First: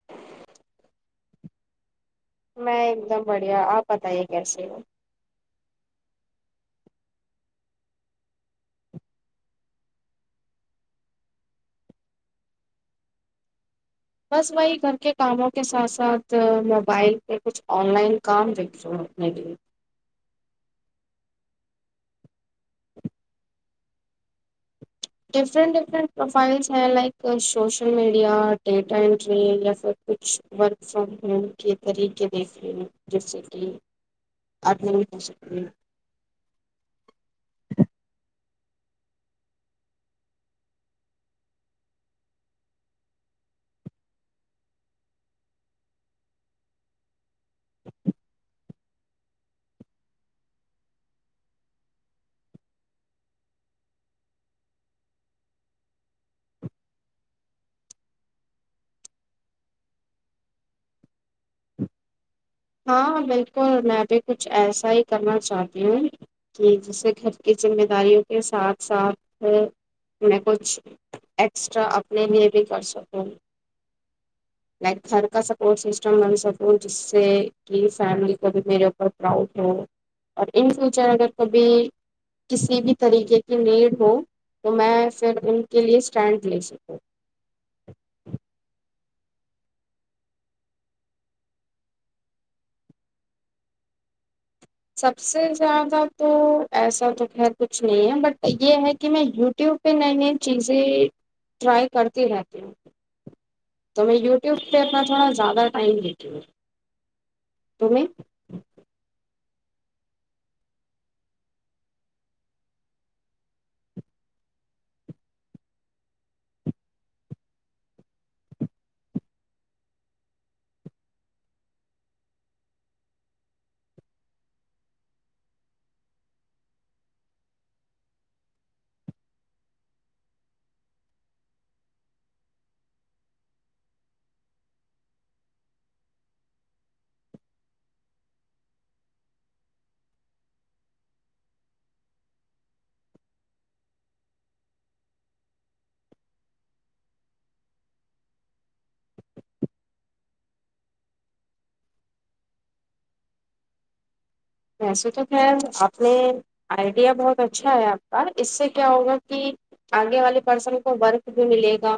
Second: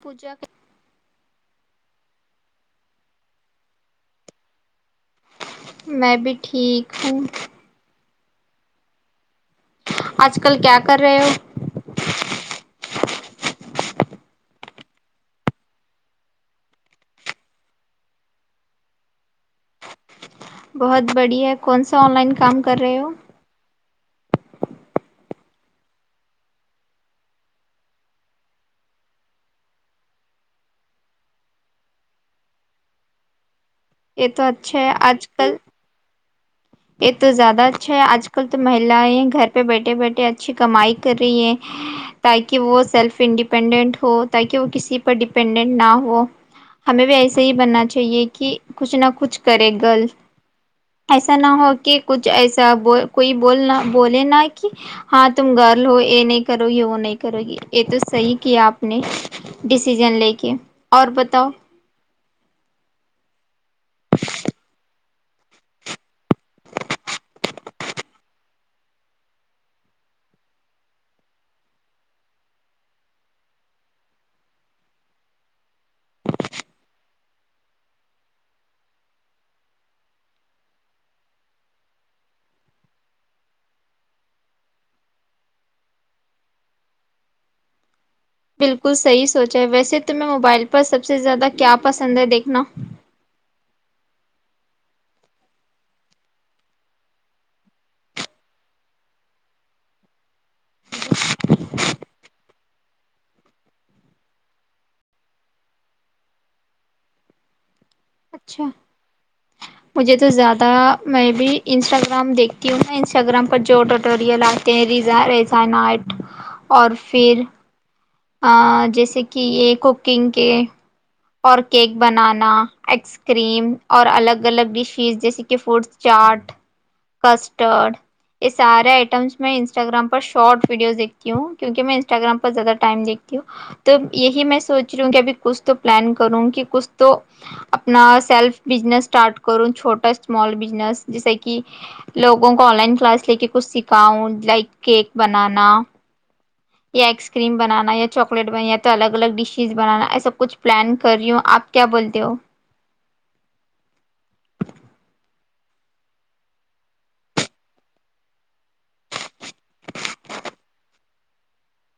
پوجا [unintelligible] میں ایک دم بڑھیا آپ بتائیے کیسے ہو میں بھی ٹھیک ہوں آج کل کیا کر رہے ہو بس وہی گھر کے کاموں کے ساتھ ساتھ موبائل پہ کچھ آن لائن کام دیکھ لوں اپنے لیے بہت بڑھیا کون سا آن لائن کام کر رہے ہو ڈفرنٹ ڈفرینٹ پروفائلس ہیں like social media data entry یا پھر کچھ ورک فرام ہوم کے طریقے دیکھ رہے ہ جیسے کہ یہ تو اچھا ہے آدمی ہو آج کل سکتی ہے یہ تو زیادہ اچھا ہے آج کل تو مہیلیں گھر پہ بیٹھے بیٹھے اچھی کمائی کر رہی ہیں تاکہ وہ سیلف انڈیپینڈنٹ ہو تاکہ وہ کسی پر ڈیپینڈنٹ نہ ہو ہمیں بھی ایس صحی بننا چاہیے کہ [unintelligible] کچھ نہ کچھ کرے گل ایسا ایسا نہ ہو کہ کچھ ایسا کوئی بولنا بولے نہا کہ ہاں تم گرل ہو یہ نہیں کرو گی وہ نہیں کرو گی یہ تو صحیح کیا آپ نے ڈسیزن لے کے اور بتاؤ [unintelligible] ہاں بالک [unintelligible] تو میں بھی کچھ ایسا ہی [unintelligible] کرنا چاہتی ہوں کہ جس سے گھر کی ذمہ داریوں کے ساتھ ساتھ میں کچھ ایکسٹرا اپنے لیے بھی کر سکوں لائک گھر کا سپورٹ سسٹم بن سکوں جس سے [unintelligible] کہ فیملی کو بھی میرے اوپر پراؤڈ ہو اور ان فیوچر اگر کبھی کسی بھی طریقے کی نیڈ ہو تو میں پھر ان کے لیے اسٹینڈ لے سکوں بالکل صحیح سوچ ہے ویسے تمہیں موبائل پر سب سے زیادہ کیا پسند ہے دیکھنا سب سے زیادہ تو ایسا تو خیر کچھ نہیں ہے بٹ یہ ہے کہ میں یوٹیوب پہ نئی نئی چیزیں ٹرائی کرتی رہتی ہوں تو میں یوٹیوب پہ اپنا تھوڑا زیادہ ٹائم دیتی ہوں ت اچھا مجھے تو زیادہ میں بھی انسٹاگرام دیکھتی ہوں نا انسٹاگررام پر جو ٹٹوریل آتے ہیں ریزائٹ اور پھر جیسے کہ یہ کوکنگ کے اور کیک بنانا ایس کریم اور الگ الگ ڈشیز جیسے کہ فوڈ چاٹ کسٹرڈ یہ سارے آئٹمس میں انسٹاگررام پر شارٹ ویڈیوز دیکتی ہوں کیوںکہ میں انسٹاگررام پر زیادہ ٹائم دیکھتی ہوں تو یہی میں سوچ رہی ہوں کہ ابھی کچھ تو پلان کروں کہ کچھ تو اپنا سیلف بزنس اسٹارٹ کروں چھوٹا اسمال بزنس جیسے کہ لوگوں کو آن لائن کلاس لے کے کچھ سکھاؤں لائک کیک بنانا یا آئس کریم بنانا یا چاکلیٹ بن یا تو الگ الگ ڈشز بنانا ایسا کچھ پلان کر رہی ہوں آپ کیا بولتے ہو ویسے تو خیر آپ نے آئیڈیا بہت اچھا ہے آپ کا اس سے کیا ہوگا کہ آگے والے پرسن کو ورک بھی ملے گا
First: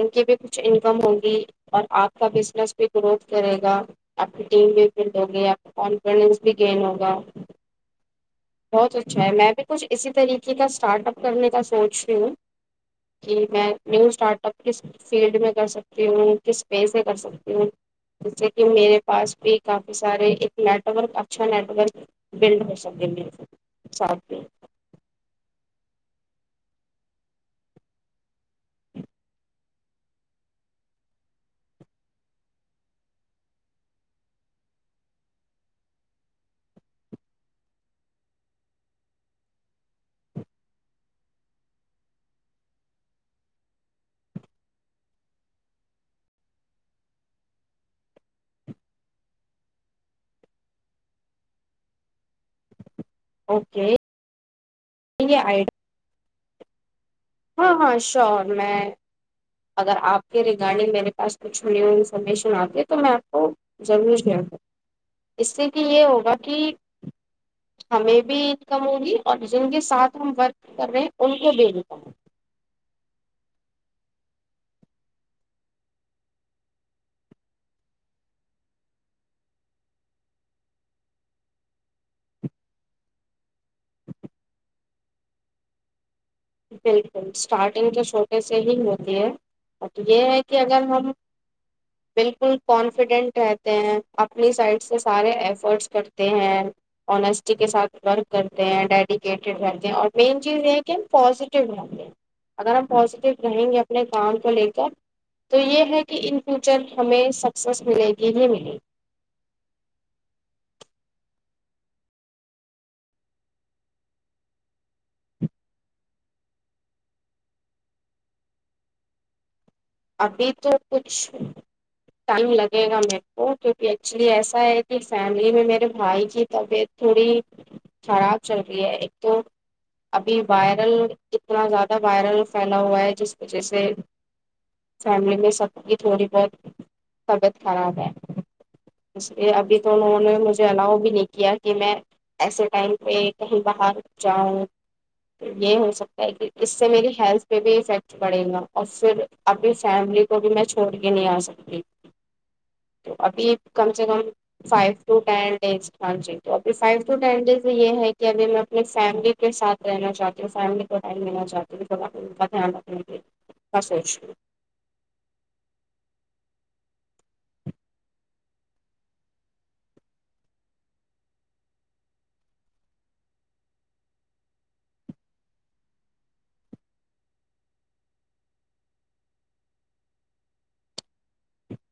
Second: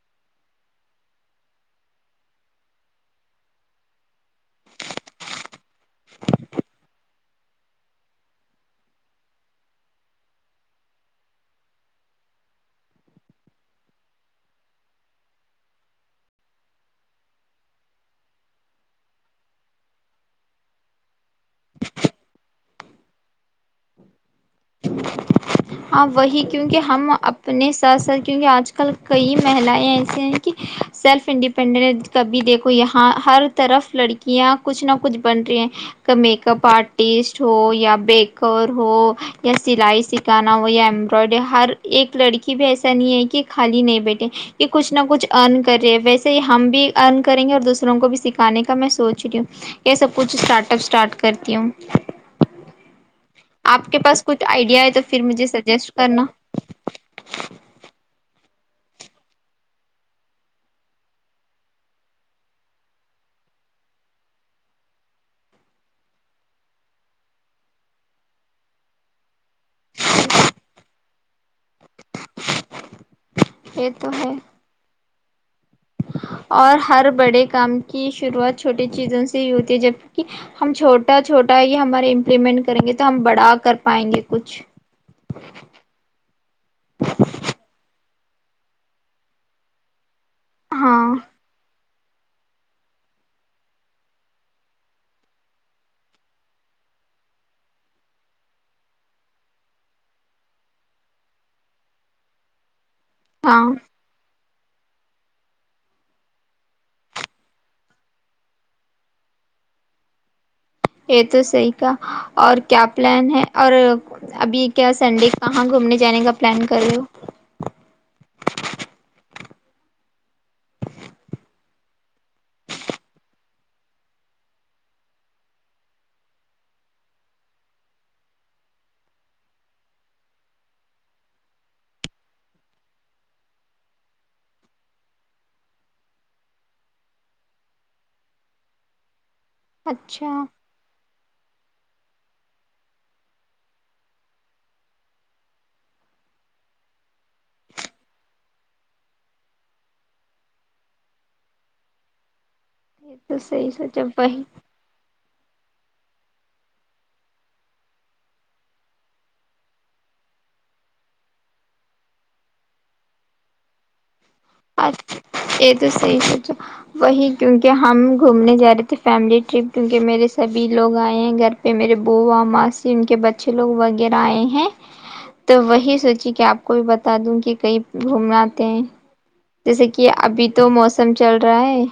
ان کی بھی کچھ انکم ہوگی اور آپ کا بزنس بھی گروتھ کرے گا آپ کی ٹیم بھی فلڈ ہوگی آپ کانفیڈینس بھی گین ہوگا بہت اچھا ہے میں بھی کچھ اسی طریقے کا اسٹارٹ اپ کرنے کا سوچ رہی ہوں کہ میں نیو اسٹارٹ اپ کس فیلڈ میں کر سکتی ہوں کس پیز سے کر سکتی ہوں جس سے کہ میرے پاس بھی کافی سارے ایک نیٹورک اچھا نیٹورک بلڈ ہو سکے م ساتھ میں ہاں وہی کیونکہ ہم اپنے ساتھ ساتھ کیونکہ آج کل کئی مہلائیں ایسی ہیں کہ سیلف انڈیپینڈنٹ کبھی دیکھو یہاں ہر طرف لڑکیاں کچھ نہ کچھ بن رہی ہیں ک میک اپ آرٹسٹ ہو یا بیکر ہو یا سلائی س سکھانا ہو یا امبرائڈری ہر ایک لڑکی بھی ایسا نہیں ہے کہ خالی نہیں بیٹھے یہ کچھ نہ کچھ ارن کر رہے ویسے ہی ہم بھی ارن کریں گے اور دوسروں کو بھی سکھانے کا میں سوچ رہی ہوں یہ سب کچھ اسٹارٹ اسٹارٹ کرتی ہوں آپ اوکے کے پاس کچھ آئیڈیا ہے تو ھر یہ مجھے آئی سجیسٹ کرنا [inaudible] ہم میں اگر آپ کے ریگارڈنگ میرے پاس کچھ نیو انفارمیشن آتی تو میں آپ کو ضرور د دوں اس سے کہ یہ ہوگا کہ ہمیں بھی انکم ہوگی اور جن کے ساتھ ہم ورک کر رہے ان کے بھیجتا یہ تو ہے اور ہر بڑے کام کی شروعات چھوٹی چیزوں سے ہی ہوتی ہے جبک ہم چھوٹا چھوٹا یہ ہمارے امپلیمنٹ کریں گے تو ہم بڑا کر پائیں گے کچھ بالکل اسٹارٹنگ کے چھوٹے سے ہی ہوتی ہے یہ ہے کہ اگر ہم ہاں بالکل کانفیڈینٹ رہتے ہیں اپنی سائڈ سے سارے ایفرٹس کرتے ہیں انیسٹی کے ساتھ ورک کرتے ہیں ڈیڈیکیٹیڈ رہتے ہیں اور مین چیز یہ کہ پازٹیو نہیں اگر ہم پزیٹیو ہاں رہیں گے اپنے کام لے کر تو یہ ہے کہ ان فیوچر ہمیں سکسیس ملے گی نہیں ملے گی یہ تو صحیح کا اور کیا پلان ہے اور ابھی کیا سنڈے کہاں گھومنے جانے کا پلان کر رہے ہو ابھی تو کچھ ٹائم لگے گا میرے کو کیونکہ ایکچولی ایسا ہے کہ فیملی میں میرے بھائی کی طبیعت تھوڑی خراب چل رہی ہے ایک تو ابھی وائرل اتنا زیادہ وائرل پھیلا ہوا ہے جس وجہ سے فیملی میں سب کی تھوڑی بہت طبیعت خراب ہے یہ ابھی تو انہوں اچھا نے مجھے الاؤ بھی لیک کیا کہ میں ایسے ٹائم پہ کہیں باہر جاؤں یہ ہو سکتا ہے کہ اس سے میری ہیلتھ پہ بھی افیکٹ بڑھے گا اور پھر انی فیملی کو بھی میں چھوڑ کے نہیں آ سکتی تو یہ ابھی صحیح کم سوچا سے کم وہی فائیو ٹو ٹین یز ہاں جی تو ابھی فائیو ٹو ٹین ڈیز یہ ہے کہ ابھی میں اپنی فیملی کے ساتھ رہنا چاہتی ہوں فیملی کو ٹائم لینا چاہتی ہوں تو آپ ان کا دھیان رکھنے کے کا سوچ رہ یہ تو صحی سوچا وہی کیونکہ ہم گھومنے جا رہے تھے فیملی ٹرپ کیونکہ میرے سبھی لوگ آئے ہیں گھر پہ میرے بوا ماسی ان کے بچے لوگ وغیرہ آئے ہیں تو وہی سوچی کہ آپ کو بھی بتا دوں کہ کئی گھومنا آے ہیں جیسے کہ ابھی تو موسم چل رہا ہے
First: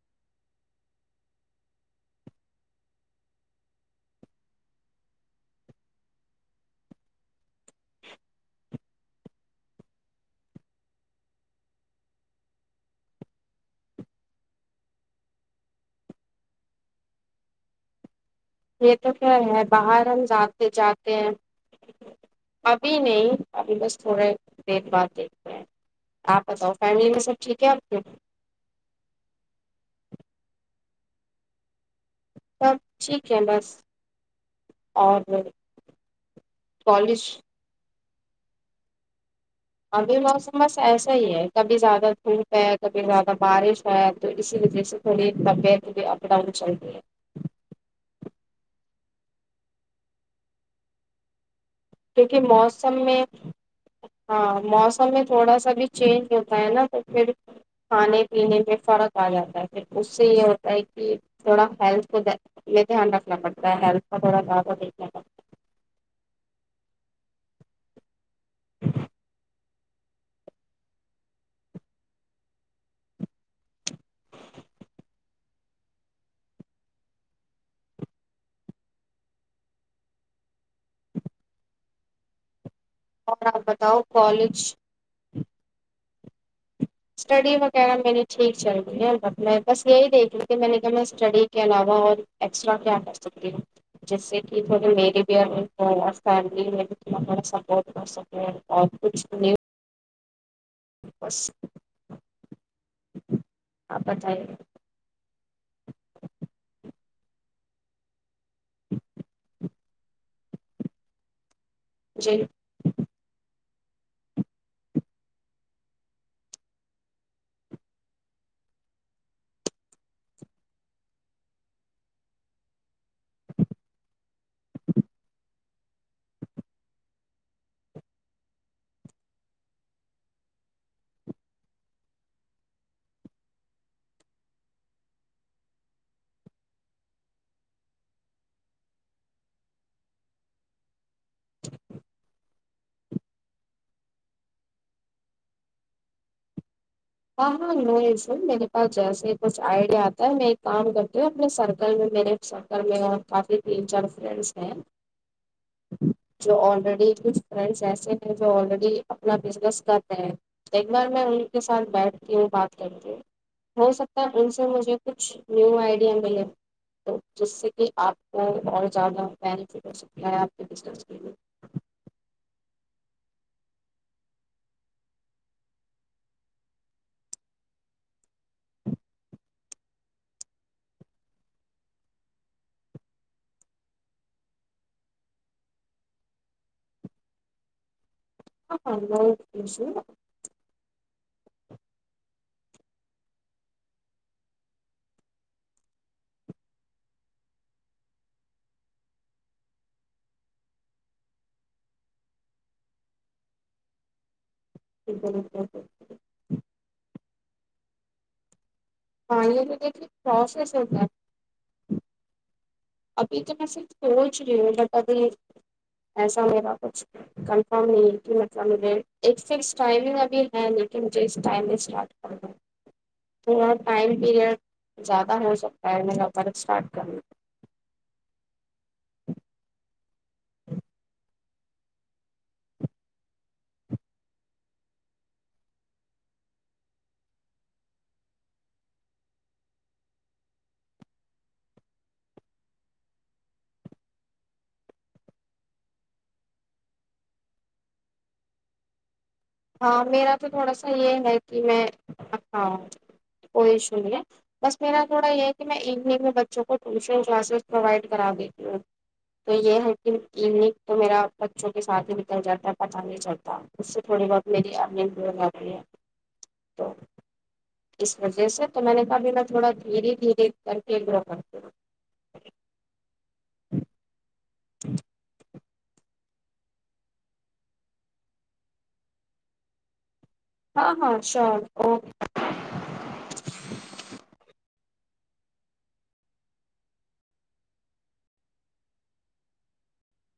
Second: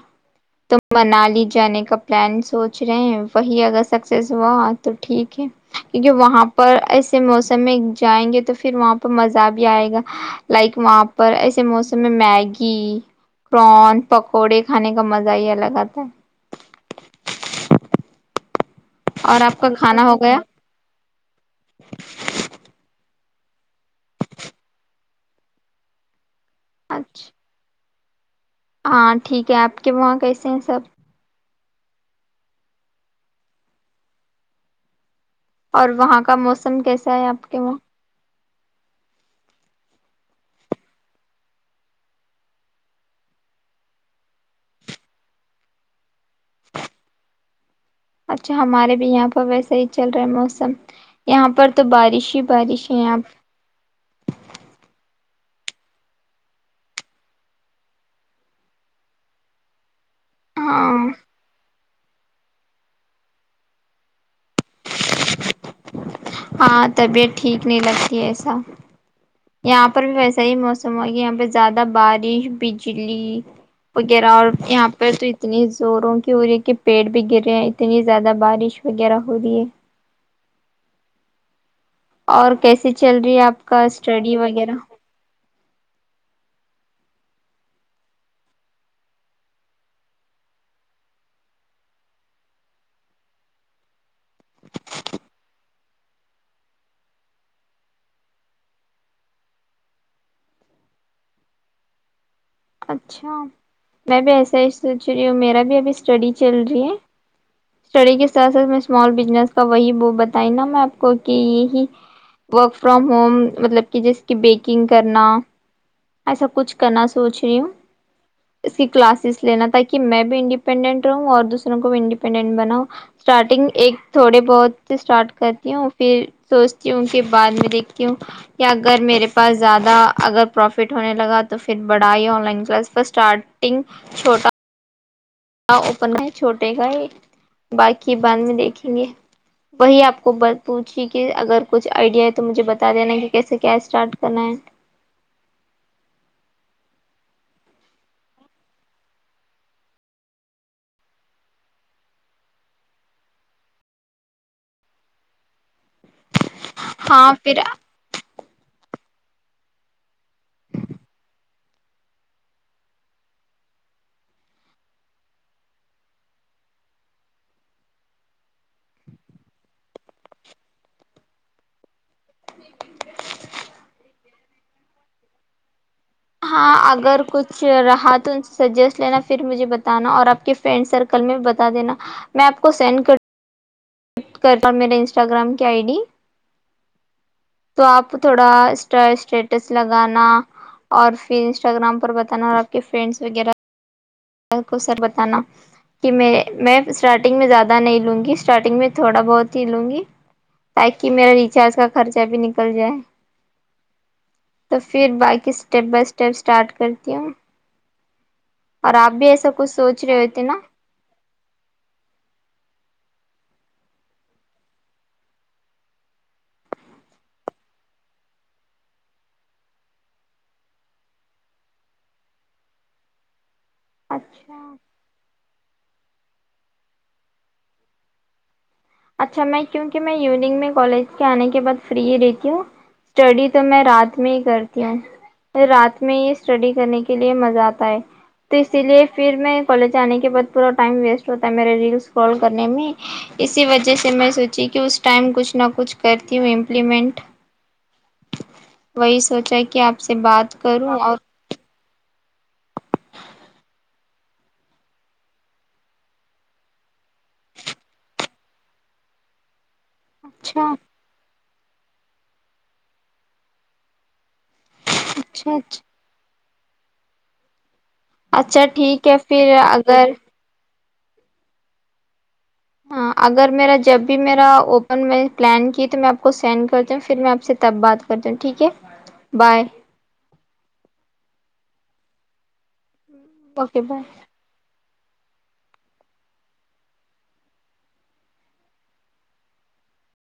تو منالی جانے کا پلان سوچ رہے ہیں وہی اگر سکسیس ہوا تو ٹھیک ہے کیونکہ وہاں پر ایسے موسم میں جائیں گے تو پھر وہاں پر مزہ بھی آئے گا لائک وہاں پر ایسے موسم میں میگی پرون پکوڑے کھانے کا مزہ ہی الگ آتا ہے یہ تو کیا اور آپ ہے کا باہر کھانا ہو ہم گیا جاتے جاتے ہیں ابھی نہیں ابھی بس تھوڑے دیر بعد دیکھتے ہیں آپ بتاؤ فیملی میں اچھا سب ٹھیک ہے آپ [unintelligible] ہاں ٹھیک ہے آپ کے وہاں کیسے ہیں سب سب ٹھیک ہے بس اور اور وہاں کا موسم کیسا کالج ہے آپ کے وہاں ابھی موسم بس ایسا ہی ہے کبھی زیادہ دھوپ ہے کبھی زیادہ بارش ہے تو اسی وجہ سے تھوڑی طبیعت بھی اپ ڈاؤن چلتی ہے اچھا ہمارے بھی یہاں پر ویسا ہی چل رہا ہے موسم یہاں پر تو بارش کیونکہ ہی بارش موسم ہے یہاں میں پر۔ ہاں موسم میں تھوڑا سا بھی چینج ہوتا ہے نا تو پھر کھانے پینے میں فرق آ جاتا ہے پھر اس سے یہ ہوتا ہے ہاں کہ تھوڑا ہیلتھ کو دھیان رکھنا پڑتا ہے ہیلتھ کا تھوڑا دعوا دیکھنا پڑتا ہے ہاں طبیعت ٹھیک نہیں لگتی کیسا یہاں پر بھی ویسا ہی موسم ہو کہ یہاں پہ زیادہ بارش بجلی وغیرہ اور یہاں پہ تو اتنی زوروں کی ہو رہی ہے کہ پیڑ بھی گر رہے ہیں اتنی زیادہ بارش وغیرہ ہو رہی ہے اور کیسے چل رہی ہے اور آپ کا بتاؤ اسٹڈی کالج وغیرہ اسٹڈی وغیرہ میں نے ٹھیک چل ہے ب میں بس یہی دیکھی کہ میں نے کیا میں اسٹڈی کے علاوہ اور ایکسٹرا کیا کر سکتی ہوں جس سے کہ تھوڑے میری بھی اور ان کو اور فیملی میں بھی تھوڑا تھوڑا سپورٹ کر سکوں اور کچھ بھی نہیں [unintelligible] اچھا آپ میں بھی بتائیے ایسا ہی سوچ رہی ہوں میرا بھی ابھی اسٹڈی چل رہی ہے اسٹڈی کے ساتھ ساتھ میں اسمال بزنس کا وہی ب بتائی نا میں آپ کو کہ جی ورک فرام ہوم مطلب کہ جیسے کہ بیکنگ کرنا ایسا کچھ کرنا سوچ رہی ہوں اس کی کلاسز لینا تاکہ میں بھی انڈیپینڈنٹ رہوں اور دوسروں کو بھی انڈیپینڈنٹ بناؤں اسٹارٹنگ ایک تھوڑے بہت اسٹارٹ کرتی ہوں پھر سوچتی ہوں کہ بعد میں دیکھتی ہوں کہ اگر میرے پاس زیادہ اگر پروفٹ ہونے لگا تو پھر بڑائی آن لائن پلس پر اسٹارٹنگ چھوٹا اوپن ہے چھوٹے کا باقی بعد میں دیکھیں گے وہی آپ کو پوچھی کہ اگر کچھ آئیڈیا ہے تو مجھے بتا دینا کہ کیسے کیا اسٹارٹ کرنا ہے ہاں ہاں لو س میرے پاس جیسے ہی کچھ آئیڈیا آتا ہے میں ایک کام کرتی ہوں اپنے سرکل میں میرے سرکل میں اور کافی تین چار فرینڈس ہیں جو آلریڈی ہاں کچھ پھر فرینڈ ایسے ہیں جو آلریڈی اپنا بزنس کرتے ہیں تو ایک بار میں ان کے اتھ بیٹھتی ہ بات کر ہ ہو سکتا ہے ان سے مجھے کچھ نیو آئیڈیا ملے تو جس سے کہ آپ کو اور زیادہ بینیفٹ ہو سکتا ہے آپ کے بس کے لیے [unintelligible] ہاں اگر کچھ رہا تو ان سے سجیسٹ لینا پھر مجھے بتانا اور آپ کے فرینڈ سرکل میں بتا دینا میں آپ کو سینڈ کر ٹ کر میرے انسٹاگرام کی آئی ڈی تو آپ تھوڑا اسٹ اسٹیٹس لگانا اور پھر انسٹاگر کو سر بتانا کہ میں اسٹارٹنگ میں زیادہ نہیں لوں گی اسٹارٹنگ میں تھوڑا بہت ہی لوں گی تاکہ میرا ریچارج کا خرچہ بھی نکل جائے تو پھر باقی اسٹیپ بائی اسٹپ اسٹارٹ کرتی ہوں اور آپ بھی ہاں ایسا یہ کچھ سوچ دیکھیے رہے ہو تھے نا پروسیس ہوتا ہے ابھی تو میں صرف سوچ رہی ہوں بٹ ابھی ایسا میرا کچھ کنفرم نہیں کہ مطلب مجھے ایک فس ٹائمنگ ابھی ہے لیکن مجھے اس ٹائم میں اسٹارٹ کر د تھوڑا ٹائم پیریڈ اچھا زیادہ ہو سکتا ا نے وپارٹارٹ کرنا اچھا میں کیوںک میں ایوننگ میں کالج کے آنے کے بعد فری ہی رہتی ہوں اسٹڈی تو میں رات میں ہی کرتی ہوں رات میں ہی اسٹڈی کرنے کے لیے مزہ آتا ہے تو اسی لیے پھر میں کالج آنے کے بعد پورا ٹائم ویسٹ ہوتا ہے میرے ریلس کال کرنے میں وجہ سے میں سوچی کہ اس ٹائم کچھ نہ کچھ کرتی ہوں امپلیمنٹ وہی سب ہاں میرا تو تھوڑا سا یہ ہے کہ میں ہاں کوئی ایشو نہیں ہے بس میرا تھوڑا یہ ہے کہ میں ایوننگ میں بچوں کو [unintelligible] ٹیوشن کلاسس پروائڈ کراو [unintelligible] تو یہ ہے [unintelligible] اچھا کلینک تو میرا [unintelligible] بچوں کے سات ہی نکل جاتا ہے پتہ نہیں چلتا اس سے تھوڑی بہت [unintelligible] میری آپمی پ اچھا کری ہے اچھا [unintelligible] تو [unintelligible] اس وجہ اچھا سے تو میں نے ٹھیک ہے کہبھی میں پھر تھوڑا اگر دھیرے دھیرے سر کے گرا پتے [unintelligible] وپن میں [unintelligible] س کی تو میں آپ کو سینڈ کرتا ہوں پھر میں آپ سے تب بات کرتا ہوں ٹھیک ہے بائے [unintelligible] ہاں ہاں شور اوکے اوکے بائے [unintelligible]